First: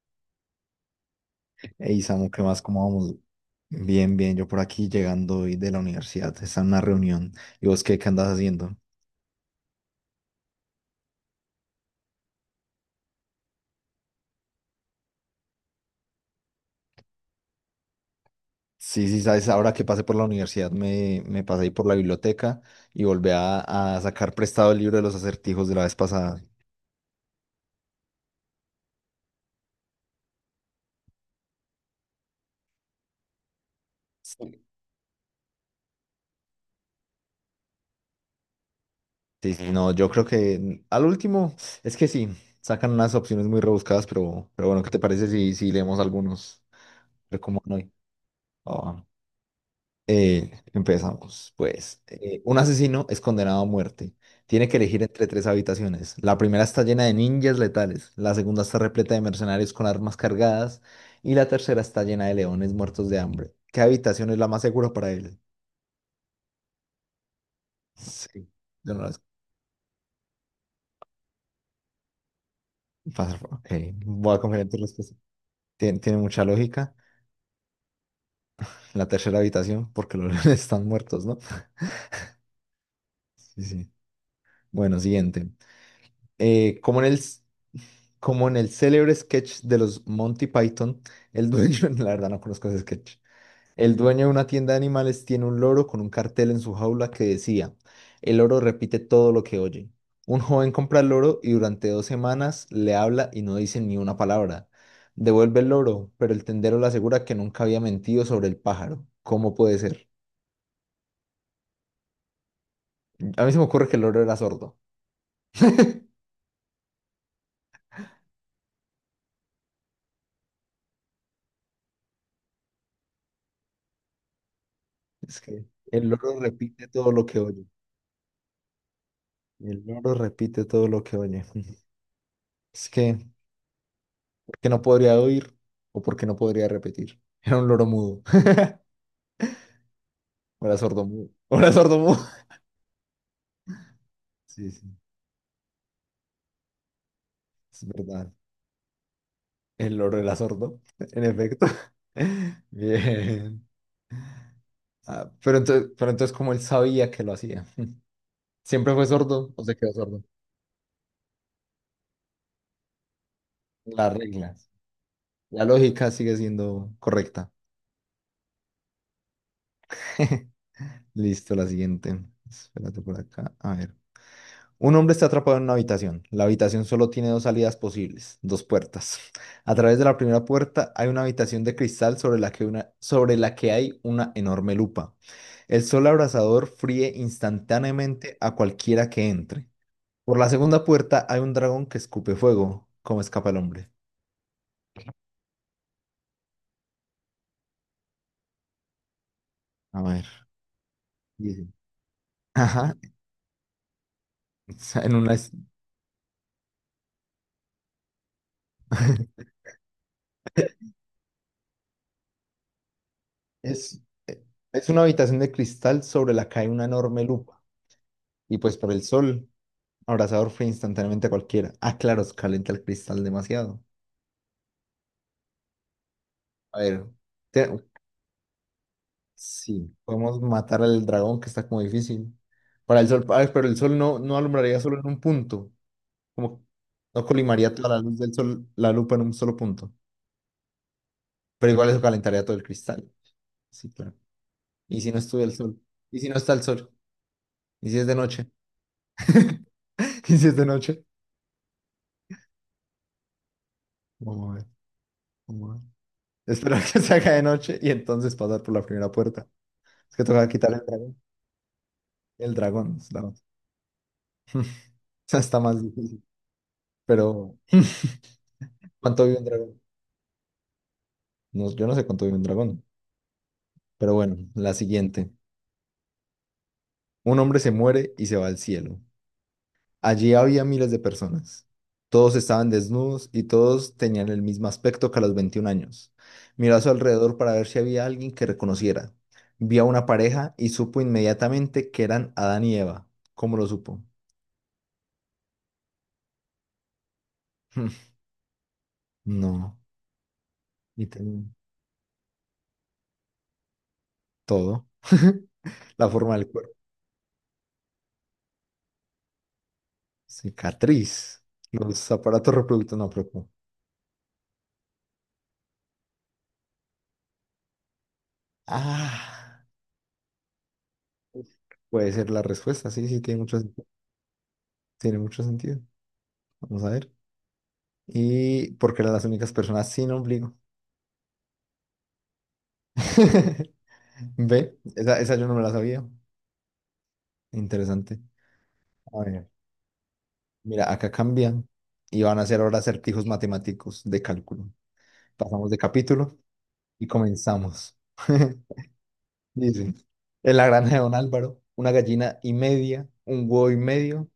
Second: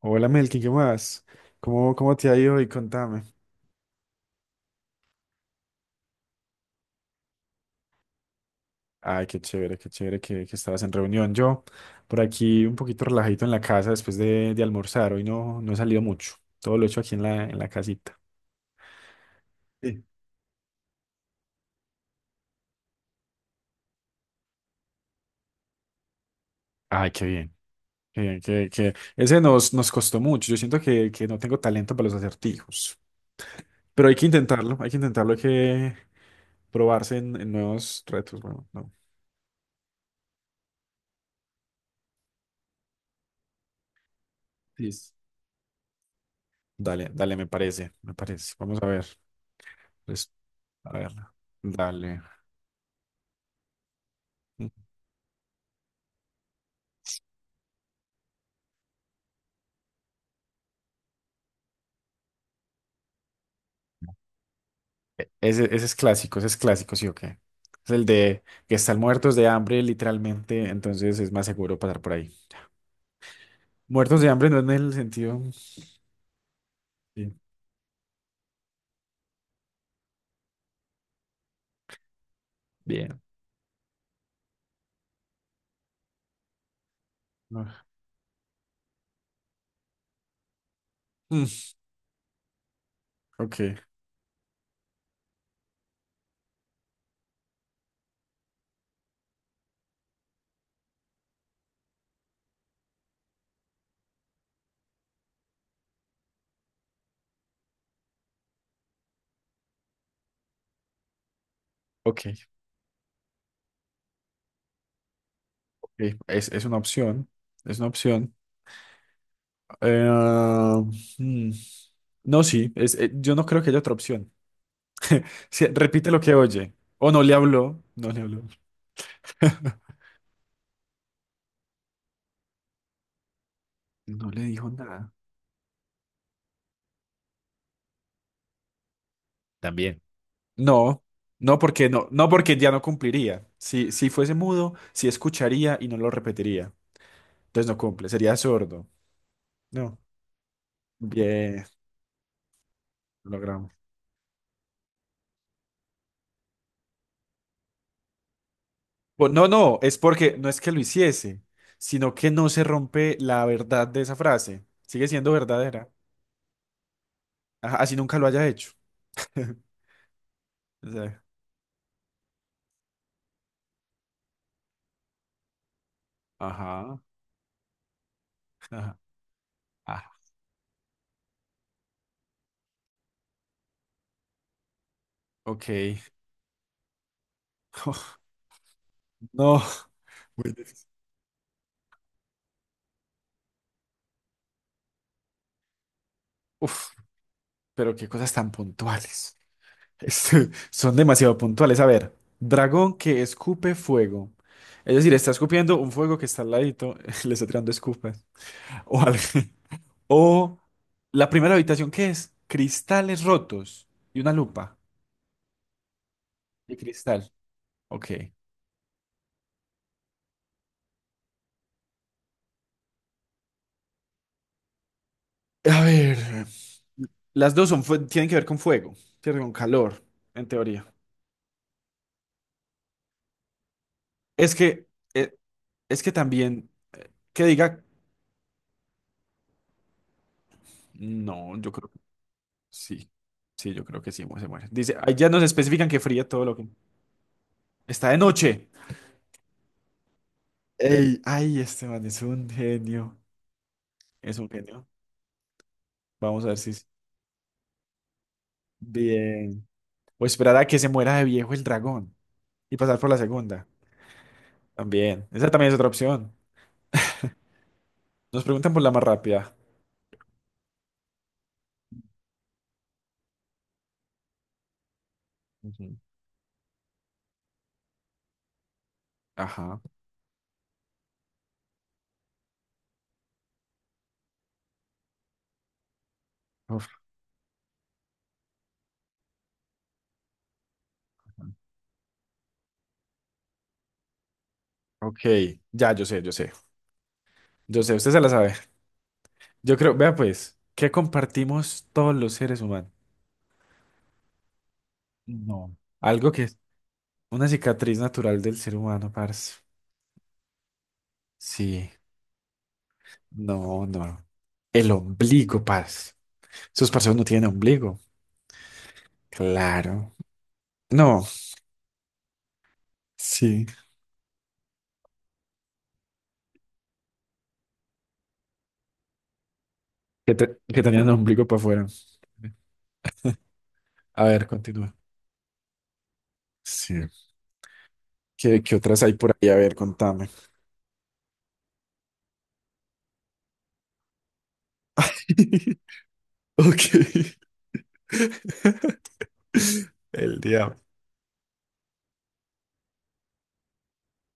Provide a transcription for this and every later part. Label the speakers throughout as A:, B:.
A: Hola Melkin, ¿qué más? ¿Cómo,
B: Hey
A: cómo te
B: Samu,
A: ha
B: ¿qué
A: ido
B: más?
A: hoy?
B: ¿Cómo vamos?
A: Contame.
B: Bien, bien, yo por aquí llegando hoy de la universidad, está en una reunión. ¿Y vos qué andas haciendo?
A: Ay, qué chévere que estabas en reunión. Yo por aquí un poquito relajadito en la casa después de almorzar. Hoy no, no he salido mucho. Todo lo he hecho aquí en la casita.
B: Sí, sí, sabes, ahora que
A: Sí.
B: pasé por la universidad me pasé ahí por la biblioteca y volví a sacar prestado el libro de los acertijos de la vez pasada.
A: Ay, qué bien. Qué bien, que ese nos costó mucho. Yo siento que no tengo talento para los acertijos. Pero hay que
B: Sí,
A: intentarlo, hay que intentarlo, hay que probarse en nuevos retos. Bueno, no.
B: sí, sí, no, yo creo que al último, es que sí, sacan unas opciones muy rebuscadas, pero, bueno, ¿qué te
A: Listo.
B: parece si leemos algunos?
A: Dale, dale,
B: Pero
A: me
B: como no hay.
A: parece, me parece. Vamos a ver. Pues, a ver.
B: Empezamos, pues.
A: Dale.
B: Un asesino es condenado a muerte. Tiene que elegir entre tres habitaciones. La primera está llena de ninjas letales, la segunda está repleta de mercenarios con armas cargadas y la tercera está llena de leones muertos de hambre. ¿Qué habitación es la más segura para él?
A: Ese es clásico, ese es clásico, sí o qué. Es el de
B: Sí,
A: que
B: yo
A: están
B: no la es-
A: muertos de hambre, literalmente, entonces es más seguro pasar por ahí.
B: pasa- ok.
A: Muertos de
B: Voy a
A: hambre no
B: confiar en
A: en
B: tu
A: el
B: respuesta.
A: sentido.
B: Tiene mucha lógica.
A: Sí,
B: La tercera habitación, porque los leones están muertos, ¿no?
A: bien.
B: Sí, sí. Bueno, siguiente. Eh, como en el
A: No.
B: Como en el célebre sketch de los Monty Python,
A: Mm,
B: el dueño, la verdad no conozco ese sketch,
A: ok,
B: el dueño de una tienda de animales tiene un loro con un cartel en su jaula que decía, el loro repite todo lo que oye. Un joven compra el loro y durante 2 semanas le habla y no dice ni una palabra. Devuelve el loro, pero el tendero le asegura que nunca había mentido sobre el pájaro. ¿Cómo puede ser?
A: ok,
B: A mí se me ocurre que el loro era sordo.
A: ok. Es una opción. Es una opción. Eh, mm, No, sí, yo no creo que haya otra opción.
B: Es que
A: Sí,
B: el
A: repite lo que
B: loro
A: oye.
B: repite todo
A: O no
B: lo
A: le
B: que oye.
A: habló. No le habló.
B: El loro repite todo lo que oye. Es que...
A: No le
B: que
A: dijo
B: no
A: nada.
B: podría oír o porque no podría repetir. Era un loro mudo,
A: También.
B: o era
A: No,
B: sordo mudo,
A: no
B: o era
A: porque
B: sordo
A: no,
B: mudo.
A: no porque ya no cumpliría. Si fuese
B: Sí,
A: mudo,
B: sí,
A: sí escucharía y no lo repetiría. Entonces no
B: es
A: cumple,
B: verdad.
A: sería sordo.
B: El
A: No.
B: loro era sordo, en
A: Bien,
B: efecto.
A: lo
B: Bien.
A: logramos.
B: Ah, pero entonces, ¿cómo él sabía que lo hacía? ¿Siempre fue
A: No,
B: sordo o se
A: no,
B: quedó
A: es
B: sordo?
A: porque no es que lo hiciese, sino que no se rompe la verdad de
B: Las
A: esa frase.
B: reglas.
A: Sigue siendo
B: La
A: verdadera.
B: lógica sigue siendo correcta.
A: Ajá, así nunca lo haya hecho. O sea,
B: Listo, la siguiente. Espérate por acá. A ver. Un hombre está atrapado en una habitación. La habitación
A: ajá,
B: solo tiene dos salidas posibles, dos
A: ajá,
B: puertas. A través de
A: ajá.
B: la primera puerta hay una habitación de cristal sobre la que hay una enorme lupa.
A: Ok.
B: El sol abrasador fríe instantáneamente a cualquiera que
A: No.
B: entre. Por la
A: Muy
B: segunda
A: difícil.
B: puerta hay un dragón que escupe fuego. ¿Cómo escapa el hombre?
A: Uf, pero qué cosas tan puntuales.
B: A ver,
A: Son demasiado
B: dice.
A: puntuales. A ver,
B: Ajá.
A: dragón que escupe fuego. Es decir,
B: En
A: está
B: una, es,
A: escupiendo un fuego que está al ladito, le está tirando escupas. O, al- o la primera habitación, ¿qué es? Cristales rotos
B: es
A: y una lupa
B: es una habitación de cristal sobre la que hay
A: de
B: una enorme
A: cristal.
B: lupa.
A: Ok.
B: Y pues por el sol. Abrazador fue instantáneamente a cualquiera. Ah, claro, calienta el cristal demasiado.
A: A ver,
B: A ver,
A: las dos
B: te-
A: tienen que ver con fuego, tienen con
B: sí,
A: calor,
B: podemos
A: en
B: matar
A: teoría.
B: al dragón que está como difícil. Para el sol, ah, pero el sol no, no
A: Es
B: alumbraría
A: que,
B: solo en un
A: eh,
B: punto.
A: es que
B: Como
A: también,
B: no
A: que
B: colimaría
A: diga,
B: toda la luz del sol, la lupa en un solo punto.
A: no, yo
B: Pero
A: creo
B: igual
A: que
B: eso calentaría todo el
A: sí.
B: cristal.
A: Sí, yo
B: Sí,
A: creo que
B: claro.
A: sí, se muere. Dice,
B: ¿Y si
A: ahí
B: no
A: ya nos
B: estuviera el sol?
A: especifican que
B: ¿Y
A: fría
B: si no
A: todo
B: está
A: lo
B: el
A: que
B: sol? ¿Y si es
A: está
B: de
A: de
B: noche?
A: noche.
B: ¿Y si es de noche?
A: Ey, ay, este man es un genio. Es un
B: Vamos a ver,
A: genio.
B: vamos a ver.
A: Vamos a ver si
B: Esperar
A: es
B: que se haga de noche y entonces pasar por la primera puerta.
A: bien.
B: Es que
A: O
B: toca
A: esperar a
B: quitar
A: que
B: el
A: se muera
B: dragón.
A: de viejo el dragón
B: El
A: y pasar
B: dragón.
A: por la segunda. También. Esa
B: Está
A: también es
B: más
A: otra
B: difícil.
A: opción.
B: Pero,
A: Nos preguntan por la más
B: ¿cuánto vive un
A: rápida.
B: dragón? No, yo no sé cuánto vive un dragón. Pero bueno, la siguiente.
A: Ujú.
B: Un hombre se muere y se va al cielo.
A: Ajá.
B: Allí había miles de personas. Todos estaban desnudos y todos tenían el mismo aspecto que a los 21 años. Miró a
A: Uf,
B: su alrededor para ver si había alguien que reconociera. Vio a una pareja y supo inmediatamente que eran Adán y Eva. ¿Cómo lo supo?
A: ok. Ya, yo sé, yo sé. Yo sé, usted se la sabe. Yo
B: No,
A: creo, vea pues, ¿qué
B: y te-
A: compartimos todos los seres humanos?
B: todo.
A: No.
B: La
A: Algo
B: forma
A: que
B: del
A: es
B: cuerpo.
A: una cicatriz natural del ser humano, parce.
B: Cicatriz.
A: Sí.
B: Los aparatos reproductores, no, pero ¿cómo?
A: No, no. El ombligo, parce. Esos parceros no tienen ombligo.
B: Ah,
A: Claro. No,
B: puede ser la respuesta, sí, sí, tiene mucho,
A: sí.
B: sen- tiene mucho sentido. Vamos a ver. Y porque eran las únicas personas sin
A: Que,
B: ombligo.
A: te- que tenían ombligo para afuera. A ver,
B: Ve,
A: continúa.
B: esa yo no me la sabía.
A: Sí.
B: Interesante.
A: ¿Qué otras hay
B: A
A: por ahí?
B: ver,
A: A ver, contame.
B: mira, acá cambian y van a hacer ahora acertijos matemáticos de cálculo. Pasamos de capítulo
A: Ok.
B: y comenzamos. Dice,
A: El
B: en la
A: diablo.
B: granja de Don Álvaro, una gallina y media, un huevo y medio.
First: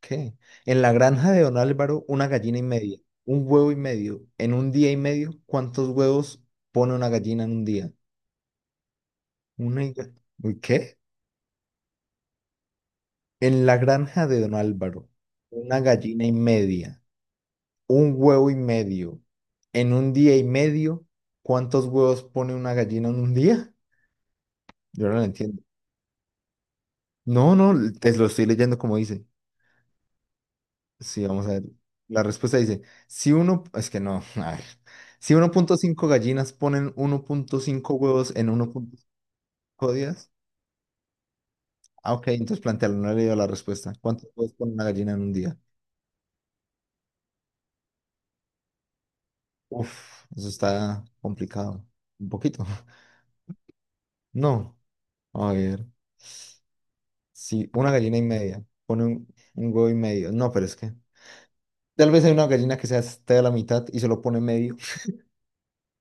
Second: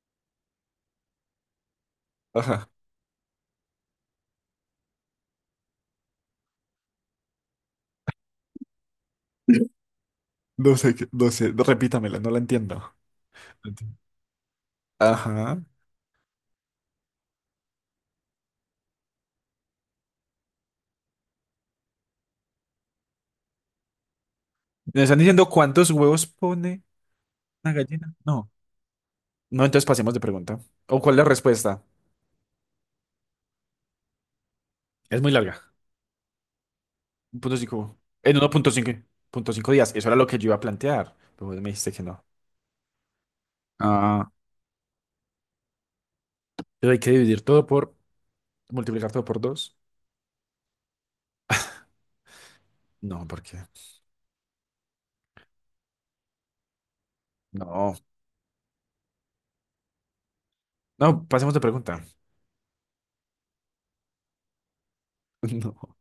B: ¿Qué? En la granja de Don Álvaro, una gallina y
A: Ajá.
B: media, un huevo y medio. En un día y medio, ¿cuántos huevos pone una gallina en un día? Una... y... ¿Uy,
A: No sé,
B: qué?
A: no sé. Repítamela, no la entiendo.
B: En
A: No
B: la
A: entiendo.
B: granja de Don Álvaro,
A: Ajá.
B: una gallina y media, un huevo y medio. En un día y medio, ¿cuántos huevos pone una gallina en un día?
A: ¿Me
B: Yo no
A: están
B: lo
A: diciendo
B: entiendo.
A: cuántos huevos pone
B: No,
A: una
B: no,
A: gallina?
B: te lo estoy
A: No.
B: leyendo como dice.
A: No, entonces pasemos de pregunta. ¿O cuál es la
B: Sí, vamos a ver.
A: respuesta?
B: La respuesta dice, si uno, es que no, a ver,
A: Es muy
B: si uno
A: larga.
B: punto cinco gallinas ponen uno
A: Punto
B: punto cinco
A: cinco
B: huevos
A: en
B: en
A: 1.5, punto cinco
B: 1.5
A: días. Eso era lo
B: días.
A: que yo iba a plantear. Pero vos me dijiste que
B: Ah,
A: no.
B: ok, entonces plantealo, no he leído la respuesta.
A: Ah,
B: ¿Cuántos huevos pone una gallina en un día?
A: pero hay que dividir todo por... Multiplicar todo por dos.
B: Uf, eso está complicado, un poquito.
A: No, ¿por qué?
B: No, a ver, si una
A: No.
B: gallina y media pone un huevo y medio, no, pero es que
A: No, pasemos de pregunta.
B: tal vez hay una gallina que se esté a la mitad y solo pone medio.
A: No.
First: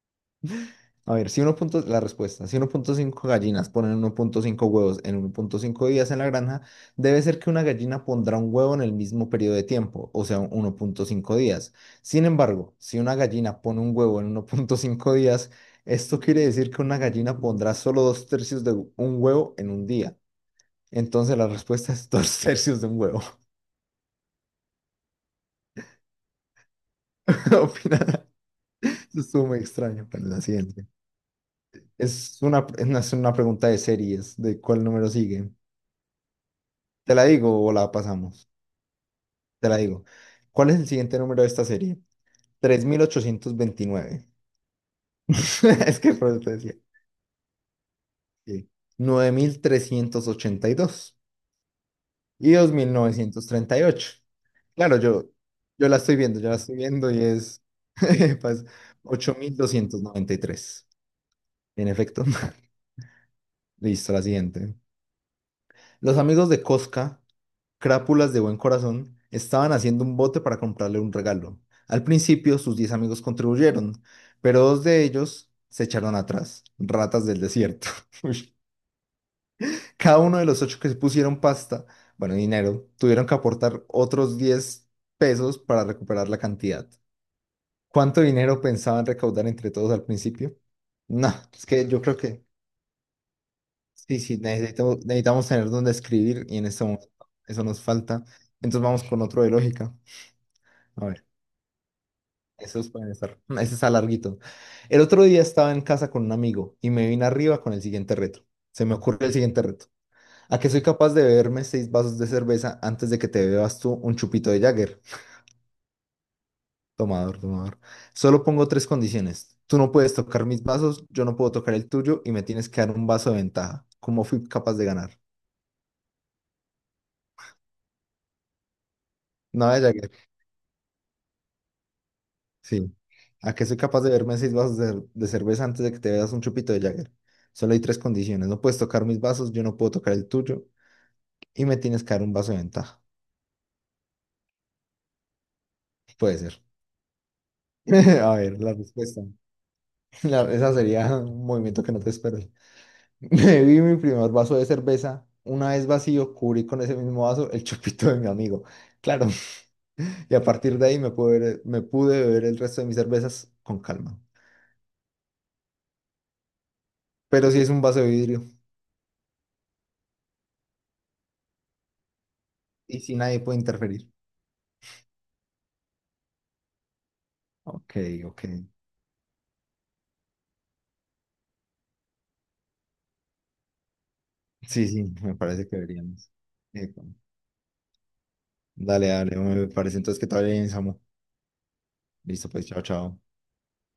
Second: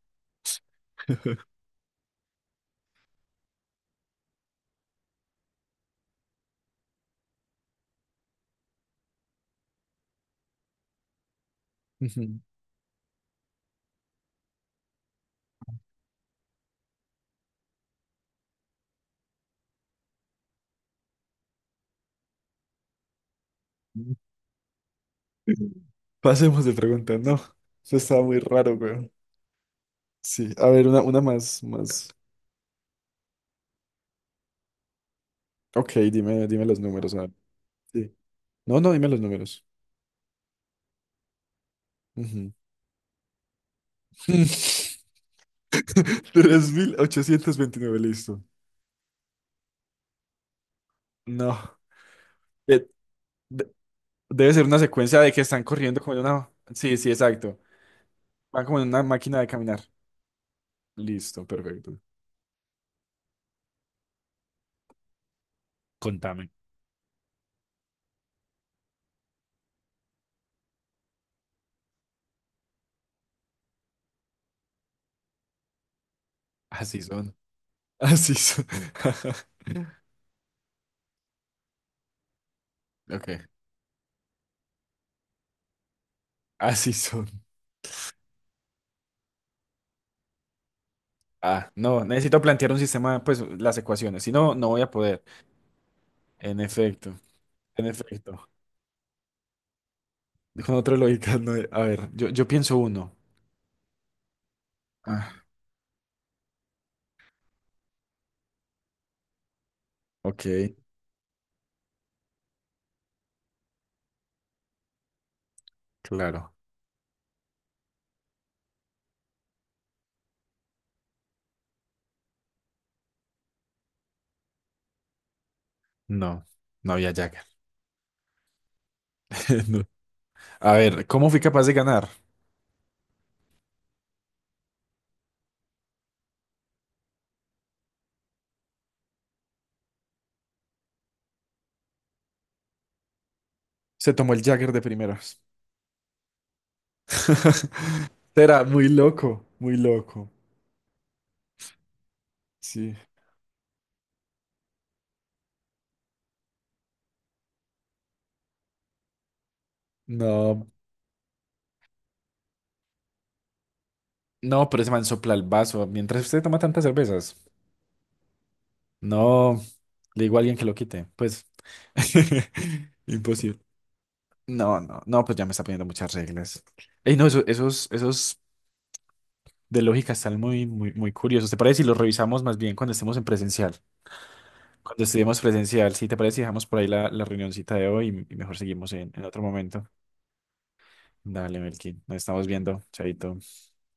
B: A ver, si uno punto, la respuesta, si uno punto cinco gallinas ponen uno punto cinco huevos en uno punto cinco días en la granja, debe ser que una gallina pondrá un huevo en el mismo periodo de tiempo, o sea, 1.5 días. Sin
A: Ujú.
B: embargo, si una gallina pone un huevo en 1.5 días, esto quiere decir que una gallina pondrá solo dos tercios de un huevo en un día. Entonces la respuesta es dos tercios de un huevo.
A: Pasemos de pregunta, no.
B: ¿Qué
A: Eso estaba
B: opinas?
A: muy raro, güey.
B: Eso estuvo muy extraño para la
A: Sí, a
B: siguiente.
A: ver, una más, más.
B: Es una pregunta de series, de cuál número sigue.
A: Ok, dime, dime los números,
B: ¿Te
A: a
B: la
A: ver.
B: digo o la
A: Sí.
B: pasamos?
A: No, no, dime los números.
B: Te la digo. ¿Cuál es el siguiente número de esta serie?
A: Ujú.
B: 3829. Es que por eso te
A: tres
B: decía.
A: mil ochocientos veintinueve Listo.
B: Sí. 9382
A: No.
B: y
A: Eh,
B: mil novecientos
A: de-
B: treinta y ocho.
A: Debe ser una
B: Claro,
A: secuencia de que están
B: yo la
A: corriendo como
B: estoy
A: en
B: viendo,
A: una...
B: yo la estoy
A: Sí, sí,
B: viendo y
A: exacto.
B: es
A: Van
B: pues,
A: como en una
B: ocho
A: máquina de
B: mil
A: caminar.
B: doscientos noventa y tres.
A: Listo,
B: En
A: perfecto.
B: efecto. Listo, la siguiente. Los amigos
A: Contame.
B: de Cosca Crápulas de buen corazón, estaban haciendo un bote para comprarle un regalo. Al principio sus 10 amigos contribuyeron, pero dos de ellos se echaron atrás,
A: Así
B: ratas
A: son.
B: del desierto.
A: Así
B: Uy.
A: son.
B: Cada uno de los ocho que se pusieron pasta, bueno, dinero, tuvieron que
A: Ok.
B: aportar otros 10 pesos para recuperar la cantidad.
A: Así son.
B: ¿Cuánto dinero pensaban recaudar entre todos al principio? No, es
A: Ah,
B: que yo
A: no,
B: creo
A: necesito
B: que
A: plantear un sistema, pues las
B: sí,
A: ecuaciones. Si
B: sí,
A: no, no voy a
B: necesitamos,
A: poder.
B: necesitamos tener donde escribir y
A: En
B: en este momento
A: efecto,
B: eso nos
A: en
B: falta.
A: efecto.
B: Entonces vamos con otro de lógica.
A: Con otra
B: A ver.
A: lógica, no. A ver, yo pienso
B: Esos pueden
A: uno.
B: estar. Ese está larguito. El otro
A: Ah,
B: día estaba en casa con un amigo y me vine arriba con el siguiente reto. Se me ocurre el siguiente reto.
A: ok,
B: ¿A que soy capaz de beberme seis vasos de cerveza antes de que te bebas tú un chupito de Jagger?
A: claro.
B: Tomador, tomador. Solo pongo tres condiciones. Tú no puedes tocar mis vasos, yo no puedo tocar el tuyo y me tienes que dar un vaso de ventaja. ¿Cómo fui capaz de ganar?
A: No, no había Jagger.
B: Nada de
A: No.
B: Jagger.
A: A ver, ¿cómo fui capaz de ganar?
B: Sí. ¿A que soy capaz de beberme seis vasos de cerveza antes de que te bebas un chupito de Jagger? Solo hay tres condiciones. No puedes tocar mis vasos, yo no puedo tocar el tuyo y me tienes que dar un vaso de ventaja.
A: Se tomó el Jagger de primeras.
B: Puede ser. A ver,
A: Será
B: la
A: muy
B: respuesta.
A: loco, muy loco.
B: Esa sería un movimiento que no te esperas.
A: Sí.
B: Bebí mi primer vaso de cerveza. Una vez vacío, cubrí con ese mismo vaso el chupito de mi amigo. Claro. Y a
A: No,
B: partir de ahí me pude beber el resto de mis cervezas con calma.
A: no, pero ese man sopla el vaso. Mientras usted toma tantas cervezas.
B: Pero si es un vaso de vidrio
A: No, le digo a alguien que lo quite. Pues.
B: y si nadie puede
A: Imposible.
B: interferir.
A: No, no, no, pues ya me está poniendo muchas reglas. Ey, no, eso- esos,
B: Ok,
A: esos
B: ok.
A: de lógica están muy, muy, muy curiosos. ¿Te parece si los revisamos más bien cuando estemos en presencial?
B: Sí,
A: Cuando
B: sí, me
A: estudiemos
B: parece que
A: presencial, ¿sí te
B: deberíamos.
A: parece? Si dejamos por ahí
B: Epa.
A: la reunioncita de hoy y mejor seguimos
B: Dale,
A: en
B: dale,
A: otro
B: me
A: momento.
B: parece entonces que todavía bien, Samu.
A: Dale, Melkin, nos estamos
B: Listo, pues,
A: viendo.
B: chao, chao.
A: Chaito.